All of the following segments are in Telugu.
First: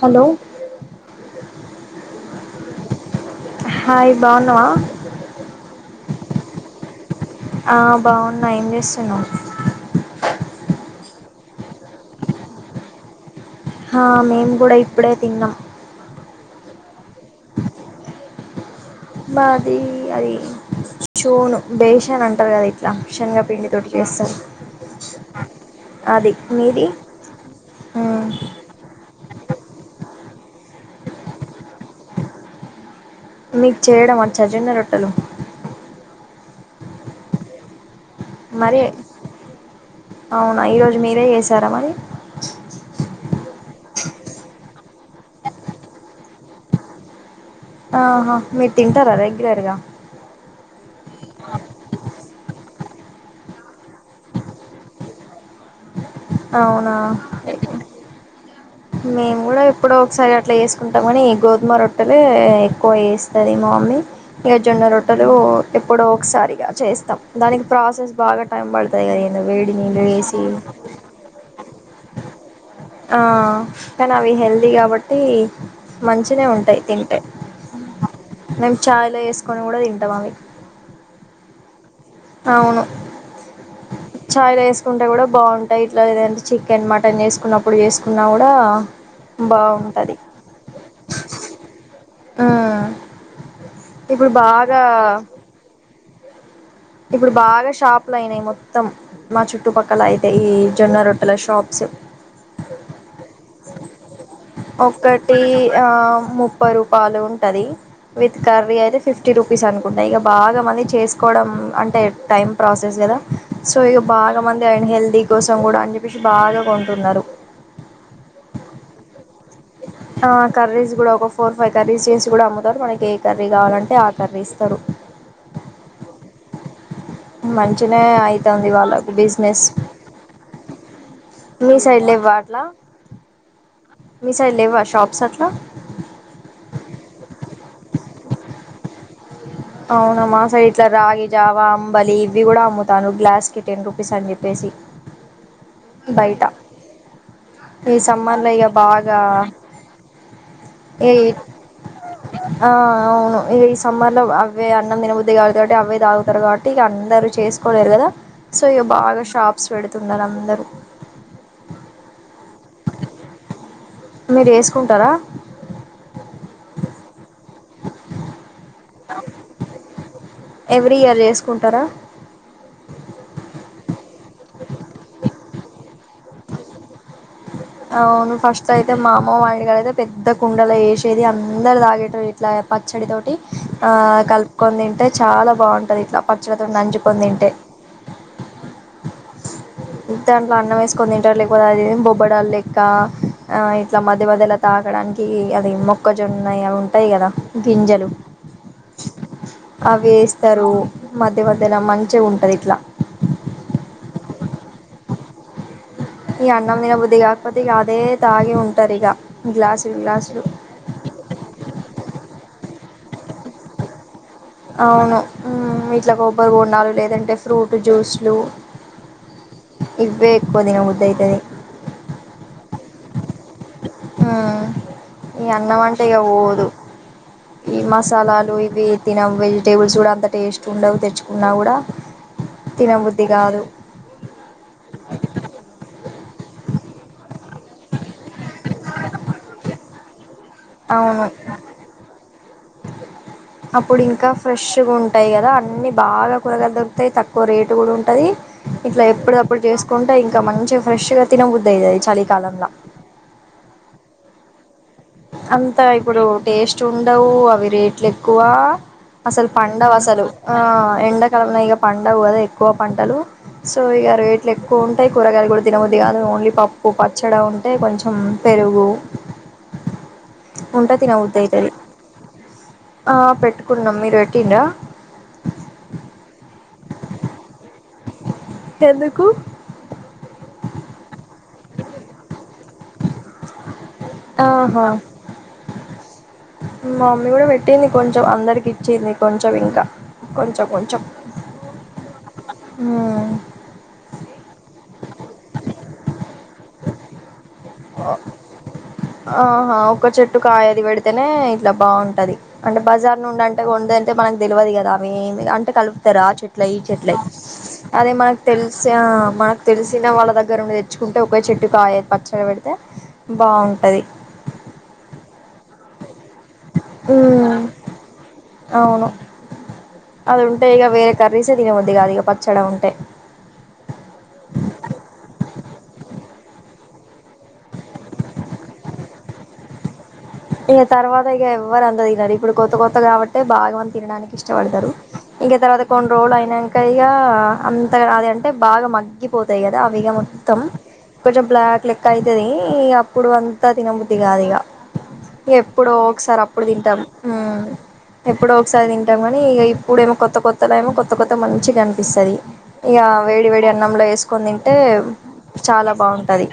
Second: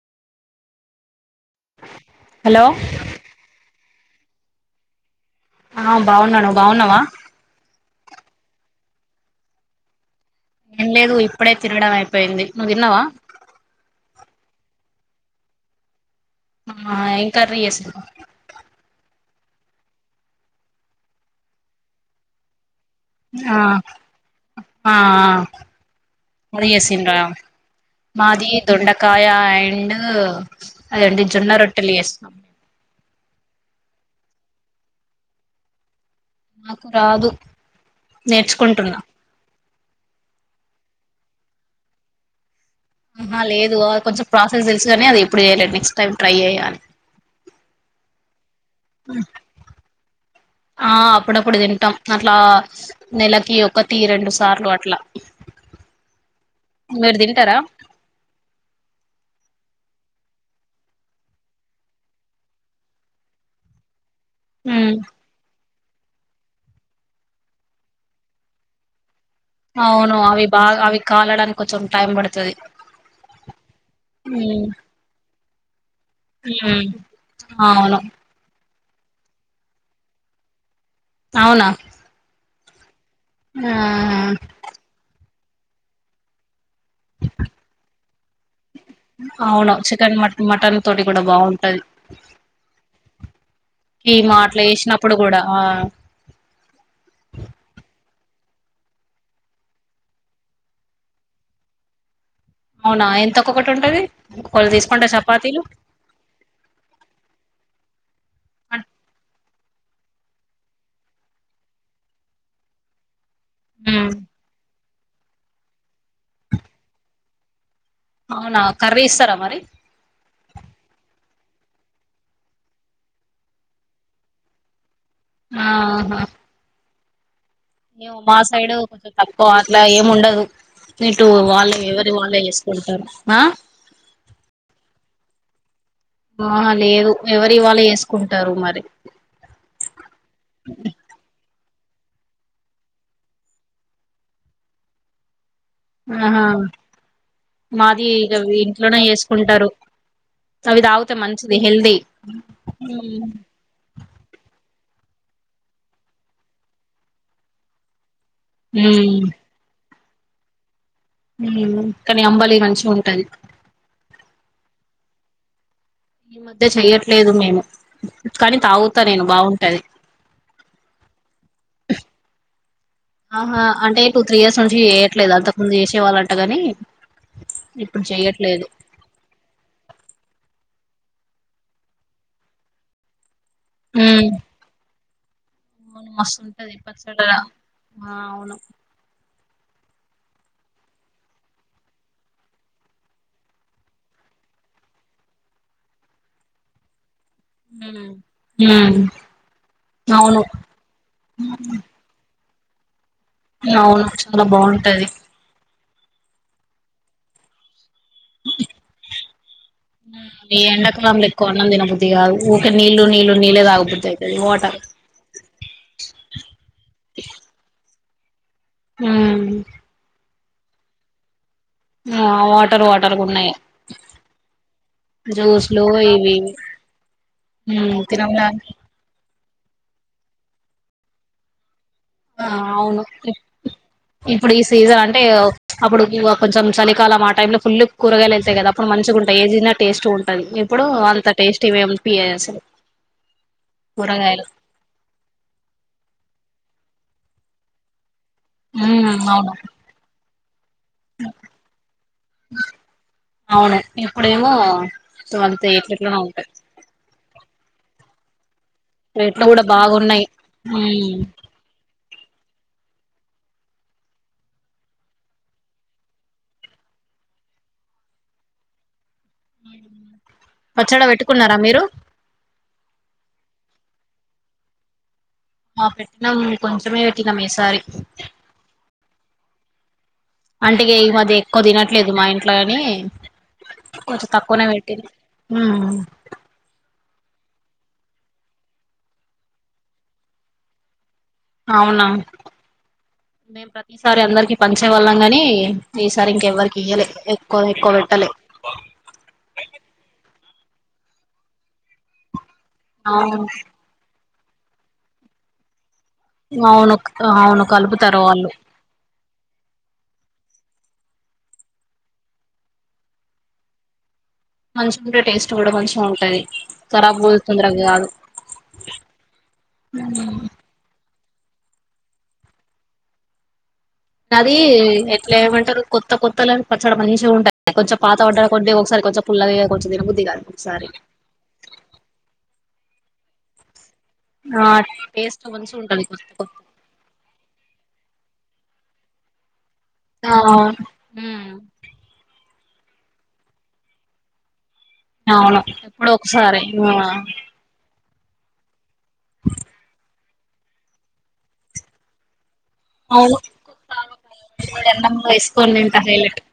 హలొ హలో హాయ్ బావున్నావా ఆ బాగున్నా నువ్వు బాగున్నావా? ఆ బాగున్న. ఏంచేస్తున్నావ్? ఏం లేదు ఇప్పుడె తినడం అయిపోయింది నువ్వు తిన్నావ? ఆ మేము కూడ ఇప్పుడే తిన్నాం ఆ ఏం కర్రీచేస్తున్నావ్ మాది అది షోను బేషన్ అంటారు కదా ఇ రా శనగ ఆ పిండితోటి చేస్తారు ఆ అది మీది ఉమ్ కాయ అండ్ అదండి జొన్న రొట్టెలు చేసినాం మీకు చేయడం వచ్చ జొన్న రొట్టెలు నాకు రాదు మరి నేర్చుకుంటున్నా అవునా ఇరోజ్ మీరే చేసారా మరి ఆహా లేదు అది కొంచెం ప్రాసెస్ తెలుసుగాని అది ఎప్పుడు చేయలేదు నెక్ట్స్ టైం ట్రై చేయ్యాలే ఆహా మీర్ తింటారా రెగ్యులర్గా ఆ అప్పుడప్పుడు తింటాం అట్లా నెలకి ఒకటి రెండు సార్లు అట్లా అవునా మీరు తింటారా మేము కూడా ఎప్పుడో ఒకసారి అ అట్లా ఏసుకుంటాం కానీ గోధుమ రొట్టెలే ఎక్కువ ఏస్తది మా మమ్మీ ఇగ జొన్న రొట్టెలు ఎప్పుడో ఒకసారిగా చేస్తాం దానికి ప్రాసెస్ బాగా టైం పడతాదిగా అవును అవి బాగా అవి కాలడానికి కొంచెం టైం పడతది ఆ కానీ అవి హెల్తీ కాబట్టి మంచినే ఉంటాయి హ్మ్ తింటే అవును మేం చాయ్లో ఏసుకొని కూడా తింటాం అవి అవునా అవును ఆ ఛాయ్లో వేసుకుంటే కూడా బాగుంటాయి ఇట్లా లేదంటే చిక్ కన్ మటన్ చేసుకున్నప్పుడు చేసుకున్నా కూడా అవును బాగుంటది చికెన్ మట్ మటన్ తోటి కూడా బాగుంటది ఉ ఇప్పుడు కీమా అట్లా బాగా వేసినప్పుడు కూడా ఆ ఇప్పుడు బాగా షాపులు అయినాయ్ మొత్తం మా చుట్టుపక్కల అయితే ఈ జొన్న రొట్టెల షాప్స్యు అవునా ఎంత ఒక్కొక్కటి ఉంటది ఒకవేళ తీసుకుంటే ఒక్కటి చపాతీలు ఆ ముప్పై రూపాయలు ఉంటది విత్ కర్రీ అన్ అయితే ఫిఫ్టీ రూపీస్ అను ఇగా బాగా మళ్ళీ చేసుకోవడం అంటే టైం ప్రాసెస్ కదా సో ఇగ హ్మ్ బాగా మంది అయిన హెల్త్ టీ కోసం కూడా అని చెప్పేసి బాగా కొంటున్నారు అవునా కర్రీ ఇస్తారా మరి ఆ కర్రీస్ కూడా ఒకో ఫోర్ ఫైవ్ కర్రీస్ చేసి కూడా అమ్ముతారు మనకి ఏ కర్రీ కావాలంటే ఆ కర్రీ ఇస్తారు ఆహా మంచినే ఏమో మా అయితుంది సైడ్ వాళ్ళకు కొంచం తక్కువ బిజినెస్ అట్లా ఏము ఉండదు ఇటు మీ వాళ్ళు సైడ్ ఎవరి లేవ్వ వాళ్ళే అట్లా చేసుకుంటారు సత ఆ లేదు ఎవరివాల్లే వేసుకుంటారు మరి అవునమ్ మా సైడ్ ఇట్ల రాగి జావా అంబలి ఇవి కూడా అమ్ముతాను గ్లాస్కి టెన్ రూపీస్ అని చెప్పేసి ఆహా బయట ఈ మాది సమ్మర్ లో గవ్వి ఇగ ఇంట్లోనే బాగా చేసుకుంటారు అవి ఈ తాగితే మంచిది హెల్దీ ఇవే అన్నం దినబుద్ధి కాగాదు కాబట్టి అవే తాగుతారు కాబట్టి ఇక అందరుూ చేసుకోలేరు కదా సో ఇగ బాగా షార్ప్స్ పెడతుంది తిన్నరందరూ కానీ అంబాలి మంచిగా ఉంటాయి మీరు చేసుకుంటారా ఈ మధ్య చెయ్యట్లేదు మేము కానీ తాగుతా నేను బాగుంటాది ఎవ్రీ ఇయర్ చేసుకుంటారా ఆహా అంటే టూ త్రీ ఇయర్స్ నుంచి చేయట్లేదు అంతకు ముందు చేసేవాలంటగాని అవును ఫస్ట్ అయితే మా అమ్మ వాళ్ళఇంటిగడయితే పెద్ద కుండలు వేసి చేది అందరి తగిట్ వీట్లా పచ్చడితో ఆ కలుపుకొని తింటే చాలా బాగుంటది ఇట్లా మస్తు ఉంటది పచ్చడితోని నంజుకొని తింటే ఆ అవును దాంట్లో అన్నం ఏస్కుని తింటారు లేకపోతే అది ఇదని బొబ్ ఉబ్బడా లెక్క ఇట్లా మధ్య మధ్యలా తాగడానికి అది మొక్కజొన్నయి అవి ఉంటాయి కదా గింజలు ఉమ్ ఉమ్ అవి అవును వేస్తారు మధ్య మధ్యలా మంచిగుంటది ట్ల అవును చాలా బాగుంటది ఈ అన్నం తినబుద్ధిగాకపోతేదు గా గ్లాసులు ఈ ఎండ కాలం ల ఎక్కువ అన్నం తినబుద్ధి కాదు ఊక నీళ్లు నీళ్లు నీళ్లేే తాగాబుద్ధి అయితు అవును మ్మ్ ఇట్ల కొబ్బరి బొండాలు లేదంటే ఫ్రూట్ జ్యూస్ లు మ్మ్ క్కువ తినబుద్ధైతది ఆ వాటర్ వాటర్గున్నాయ్ ఆ ఈ అన్నం అంటే ఇక ఇవి పోదు ఈ తినలా మసాలాలు ఇవి తినం వెజి టేబుల్స్ కూడా అంత టేస్ట్ ఉండవు తెచ్చుకున్నా కూడా ఆ అవును తినబుద్ధి కాదు ఇప్పుడు ఈ సీజన్ అంటే అప్పుడు ఇ కొంచం చలికాలం ఆ టైంలో లో ఫుల్ కూరగాయలు ఐతాయి కదాప్పుడు మంచిగాంటాయి ఏదిన్న టేస్ట్ ఉంటు ఇప్పుడు అవును అంత టేస్ట్ ఇవే ప అసలు అప్పుడు ఇంకా కూరగాయలు ఫ్రెష్గా ఉంటాయి కదా అన్ని బాగా కూరగా దొరుకుతాయి త కొ రేటు కూడా ఉంటది ఇట్లా ఉమ్ ఎప్పుడు అవును తప్పుడు చేసుకుంటే ఇం క మంచివ్ ఫ్రెష్గా తిన బుద్దఇదది చలికాలంలా అవును ఇప్పుడేమో అంత అంతా ఎట్లెట్లనో ఇప్పుడు ఉంటాయి టేస్ట్ ఉండవు అవి రేట్లు ఎక్కువ రేట్లు అసలు కూడా పండవు అసలు బాగున్నాయి ఆ ఎండాకాలంన ఇగ పండవు గదా ఎక్కువ పంటలు సో ఇగ రేట్లు ఎక్కువ ఉంటాయి కూరగాయలు కూడా తినబుద్ది కాదు ఓన్లీ పప్పు పచ్చడి అ ఉంటే కొంచెం పెరుగు హ్మ్ ఉంటే పచ్చడ తినబుద్ది పెట్టుకున్నారా అయితది మీరు ఆ పెట్టుకున్నాం మీరు పెంటిండ ఆ పెట్టినాం కొంచమే పెట్టినాం ఈ సారి ఎందుకు అంటిగే ఈ మద్య క్కువ తినట్లేదు మా ఇంట్లో లాని కొంచం తక్కువనే ఆహా పెట్టినా మమ్మీ కూడా పెట్టింది కొంచం అందరికి ఇచ్చింది కొంచం ఇంకా కొంచం కొంచం అవునా మేము ప్రతిసారి అందరికి పంచే వాళ్ళం గాని ఈసారి ఇంకెవ్వరికి ఇయ్యలే ఎక్కువ పెట్టలే ఆహా ఒకట్ చెప్ [unintelligible] కాయది పెడితేనే ఇట్లా బాగుంటది అంటే బజార్ నుండి అవును అంటే ఉండేంతే మనకి తెల్యది కదా ఆమి అంటే కలు ఎక్తారు ఆ చెట్లే ఈ అవును చెట్లే అవును అదే కలుపుతారు మాక్ వాళ్ళు తెల్సిన మాక్ తెలిసిన వాళ్ళ దగ్గర [unintelligible] తెచ్చుకుంటే ఒకే చెట్టు కాయద్ పచ్చగా పెడ్ అయితే బాగుంటది మంచ్గుండె టేస్ట్ కూడా మంచ్ ఉం తది తరా పోదు ఉమ్ తొందరగా కాదు అవును అది ఉంటే ఇక వేరే కర్రీసే తిన బుద్ది గాదు ఇగా పచ్చడా ఉంటే అది ఎట్లా ఏమంటారు కొత్త కొత్తల పచ్చడి మనిషి ఉంటాయి కొంచం పాత పడ్డా కొద్ధి ఒకసారి కొంచెం పుల్లగా ఐపోతుంది తిన్న బుద్ ఇక తర్వాత ఇక ఎవ్వరు అందరు దినరుఇప్పుడు కొత్త కొత్త కాబట్టి తే భాగావంత్ తినడానికి ఆ ఇష్టపడతారు టేస్ట్ ఇంక మంచిగా తర్వాత ఉంటది కొన్ కొత్త రోల్ కొత్త అయినాక ఇక అంతగా రాదే అంటే బాగా మగ్గిపోతాయి గాద్ అవిగా ఆ మొత్తం కొంచెం ఉమ్ బ్లాక్ లెక్క ఐతది ఈ అప్పుడు అంతా తినబుద్ది కాదు ఇక అవును ఎప్పుడో ఎప్పుడుఒకసారి ఒకసారి అప్పుడు ఆ తింటాం ఎప్పుడు ఒకసారి ఇంకా కానీ ఇప్పుడ ఏమో కో కొత్త కొత్త టైమో కొత్త కొత్త మంచి కనిపిస్తుంది ఎ ఇస్కో చాలా నింటా హలిట్ బాగుంటది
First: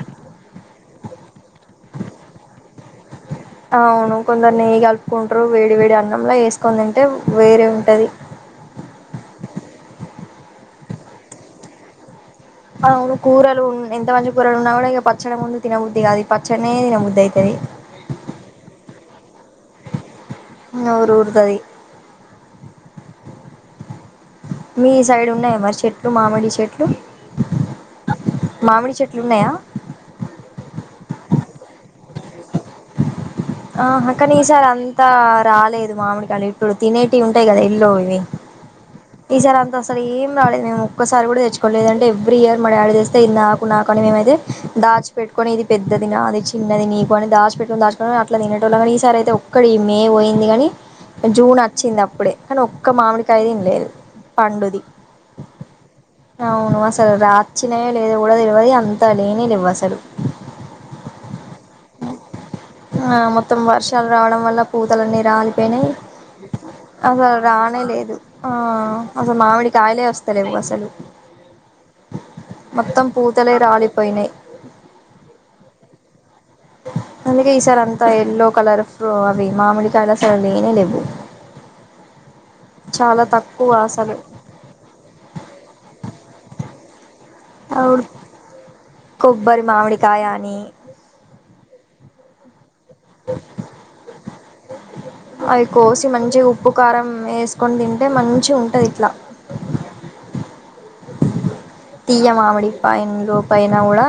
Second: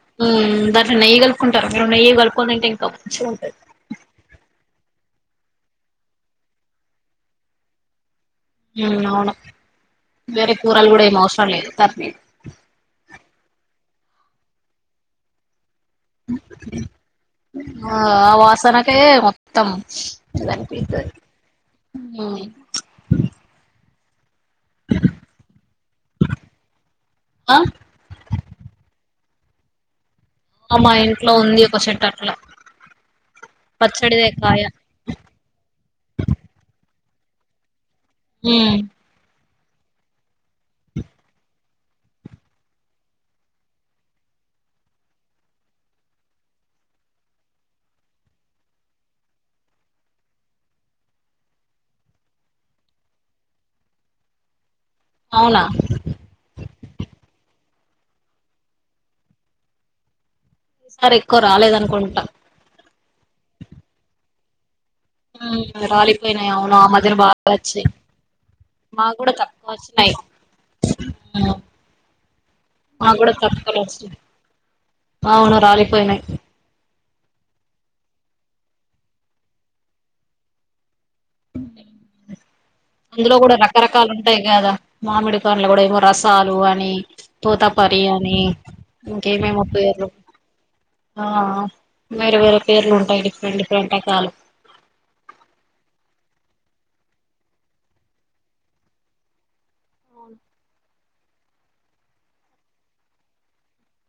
దర నయ్యి కల్కంటారురు నయ్యి కల్కొ నింటా ఇంకా మంచిగా ఉంటది అవును కొందరిని ఈ అప కుంటారు వేడి వేడి అన్నంలా వేసుకోనింటే వేరే ఉంటది అవును వేర కూూరాలు కూడాడ మోసం లేదు తరణదు అవును కూరలు ఎంత మంచి కూరలు ఉన్నా కూడా ఇక పచ్చడి ముందు తినబుద్ధది కాదు పచ్చనే తినబుద్ధి అవుతుది ఏ మొత్తం ఎలాపితు నోరు ఊరుతది మీ సైడ్ ఉన్నాయ మరి చెట్లు మామిడి చెట్లు ఆ మామిడి చెట్లు ఇన్నాయా మా ఇంట్లో ఉంది ఒక సెట్ అట్లా ఆ అక్క పచ్చడిదే న కాయ ఈసారి అంతా రాలేదు మామిడిగాళ్ళ ఇప్పుడు తినే ంటాయి కదా ఇల్లు ఉమ్ ఈసరా అసలు ఏం రాలేదు మేము ఒక్కసారి కూడా తెచ్చుకో లేదంటే ఎవ్రీ ఇయర్ మరి యాడ్ చేస్తే ఇది నాకు నాకని మేమైతే దాచి పెట్టుకొని ఇది పెద్దది నా అది చిన్నది నీకు అని దాచు పెట్టుని దాచుకునిని అట్లా తినేట వాళ్ళ కానీ ఈసారి అయితే ఒక్కడ ఈ మే పోయింది కాని జూన్ వచ్చింది అప్పుడే కానీ ఒక్క మామిడికాయ తినలేదు పండుది అవునా అవునుమా సరే రాచి చ్చినయో లేదా కూడా తెలివది అంతా లేనిని ఇవ్వసడు ఈసారి ఎక్కువ రాలేద అనుకుంటా ఆ మొత్తం వర్షాలు రావడం వల్ల పూతలన్నీ ఉమ్ రాలిపోయినాయి రాలిపోయినాయి అవును ఆ మధ్యన అసలు బాగా వచ్చాయి రానేలేదు మాకు కూడా అసలు మామిడి తక్కువ కాయలే వచ్చినాయి వస్తలేవు అసలు ఉమ్ మొత్తం మాకు కూడా పూతలే కక్కలు వచ్చినాయి రాలిపోయినాయి అవును రాలిపోయినాయి అలాగే ఈసార్ అంతా ఎల్లో కలర్ ఫ అవి మామిడికాయల సార్ లేనే లేవు చాలా అందులో కూడా తక్కువ రకరకాలు అసలు ఉంటాయి కదా మామిడి పనులు కూడా ఏమో రసాలు అ అ తోత పరి అవుడు అని కొబ్బరి ఇంకేమేమి పోయారు మామిడికాయ అని ఆ మీరు వేరే పేర్లు ఉంటాయి డిఫరెంట్ డిఫరెంట్ వంటకాలు అయ్యి కోసి మంచి ఉప్పు కారం వేసుకొని తింటే మంచిగా ఉంటది ఇట్ల తీయ మామిడిపాయిం దుపైనా కూడా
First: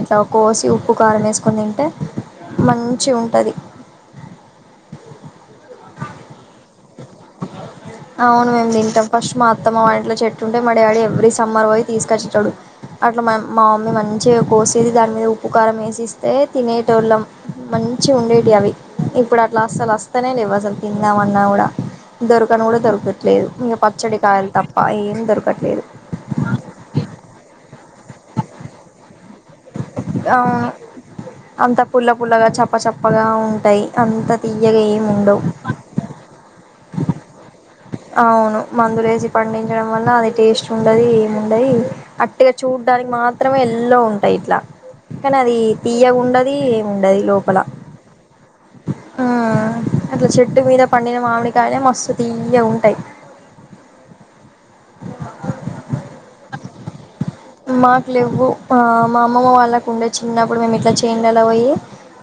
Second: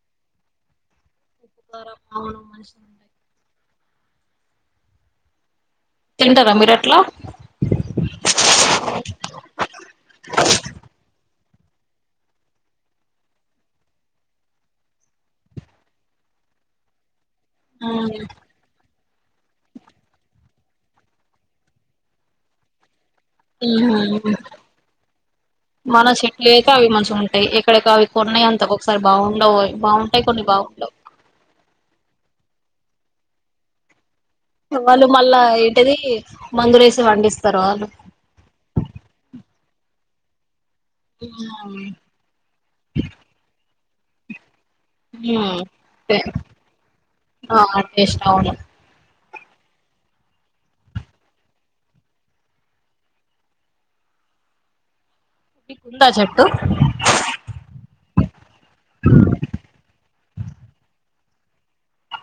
ఇట్లా కోసి ఉప్పు కారం వేసి కొని తింటే అవును మంచిగా ఉంటాయి మంచిగుంటది తింటారా మీరు అట్లా అవును మేం తింటాం ఫస్ట్ మా అత్తమ్మ వాళ్ళింట్లో చెట్టు ఉండే మా డాడీ ఎవరీ సండే సమ్మర్ పోయి తీసుకొచ్చేటోడు అట్ల మ్మ మమ్మీ మంచిగా కోసేది దానిమీద ఉప్పు కారం వేసి ఇస్తే తినేటోళ్లం. మంచిగుండేటివి అవి ఇప్పుడు అట్లా అస్సలు వస్తనే లేవు అవి తిందాం అన్న కూడా దొరుకు దరకను కూడా దరుకట్ లేదు ఇక పచ్చడి కాయలు తప్ప ఏం దరకట్లేదు ఇక్కడ కాయలు కొన్ని అంతగా ఒక్కొక్కసారి అంతా బాగుండవోయ్ అవును అంత పుల్లపు పుల్లగా చాప చెప్పగా ఉంటాయి తీయగా వాళ్ళు ఏమి మల్ల ఉండవు ఏంటిది మందులేసి పండిస్తారు అవును అవును మందులేసి పండించడం వల్ల అది టేస్ట్ ఉండదు ఏముండది ఉట్టిగా చూడానికి మాత్రమే ఎల్లో ఉంటాయి ఇట్లా కానీ అది హ్మ్ టే తీయగుండది ఏముండదు లోపల. ఆ టేస్ట్ అవును ఆ అట్లా చెట్టు మీద పండిన మామిడికాయ మస్త్ తియ్యగా ఉంట ఐ మీకుందా చెట్టు మాకు లెవ్వు మా అమ్మమ్మ వాళ్లకు ఉండే చిన్నప్పుడు మేము ఇట్లా చెట్లు చేనులల్లా పోయి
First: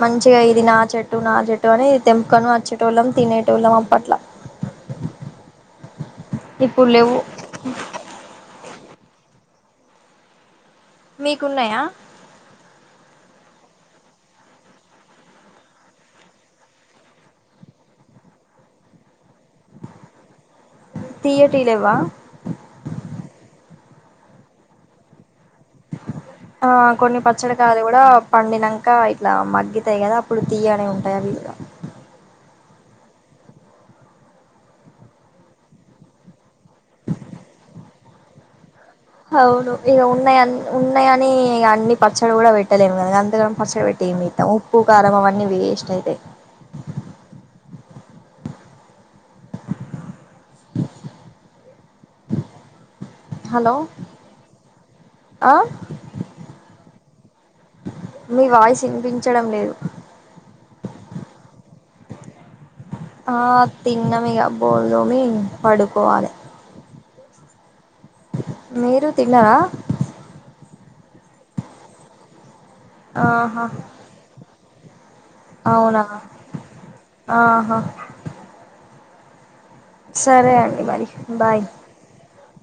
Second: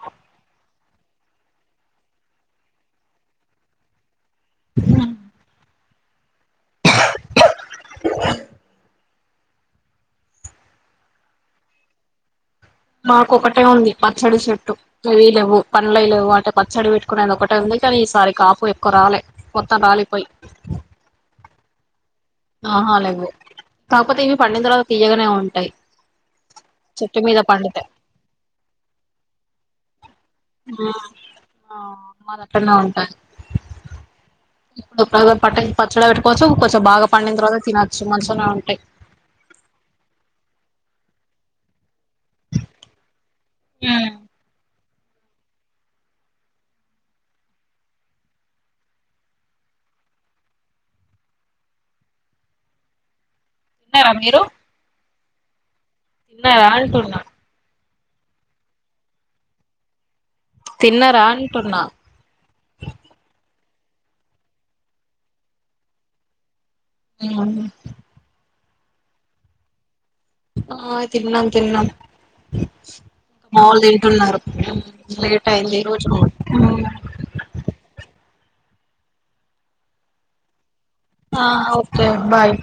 మంచిగా ఇది నాది చెట్టు నా చెట్టు అని తెంపుకొని వచ్చేటోళ్ళం తినేటోళ్లం ఆపట్ల ఇప్పుడు లేవు మీకు ఉన్నాయా మాకు ఒకటే ఉంది పచ్చడి చెట్టు ఇవీ లేవు పండ్లై లెవ్వు అంటే పచ్చడి పెట్టుకునేది ఒకటే ఉంది కానీ ఈసారి కాపు ఎక్కువ రాలే మొత్తం రాలిపోయి తీయటియి లెవ్వా ఆహా లేవు కాకపోతే ఇవి పండిన తర్వాత తీయగానే ఉంటా ఆ కొన్ని పచ్చడి కాయలు పండితే కూడా పండినంక ఇట్లా మగ్గితేయి కదా అప్పుడు తీయగానే ఉంటాయి అవి ఇగ టై ఇప్పుడు పట్ట పచ్చడా పెట్కోచ్చుంచెం బాగా పండిన తర్వాత తినచ్చు మంచించగా ఉంటాయి అవును ఇక ఉన్నాయ ఉన్నాయ అని అన్ని పచ్చడి కూడా పెట్టలేం కనుక అంతకగాని పచ్చడి పెట్టే హ్మ్ ఏమిా ప్పు కారంభం అన్నీ ఇష్ట అయితే హలో తిన్నారా మీరు ఆ తిన్న ఆళంటూన్నా మీ వాయిస్ వినిపించడం లేదు తిన్నారంట ఉన్నా ఆ తిన్నమిగా బోమి పడుకోవాలి ఆ మీరు తిన్నరా ఆ తిన్నాం తిన్నాం ఇంకా ఆహా మాములు తింటున్నారు అ లేట్ అయింది ఈ అవునా రోజు ఆహా సరే అండి మరి ఆ బాయ్ ఓకే బాయ్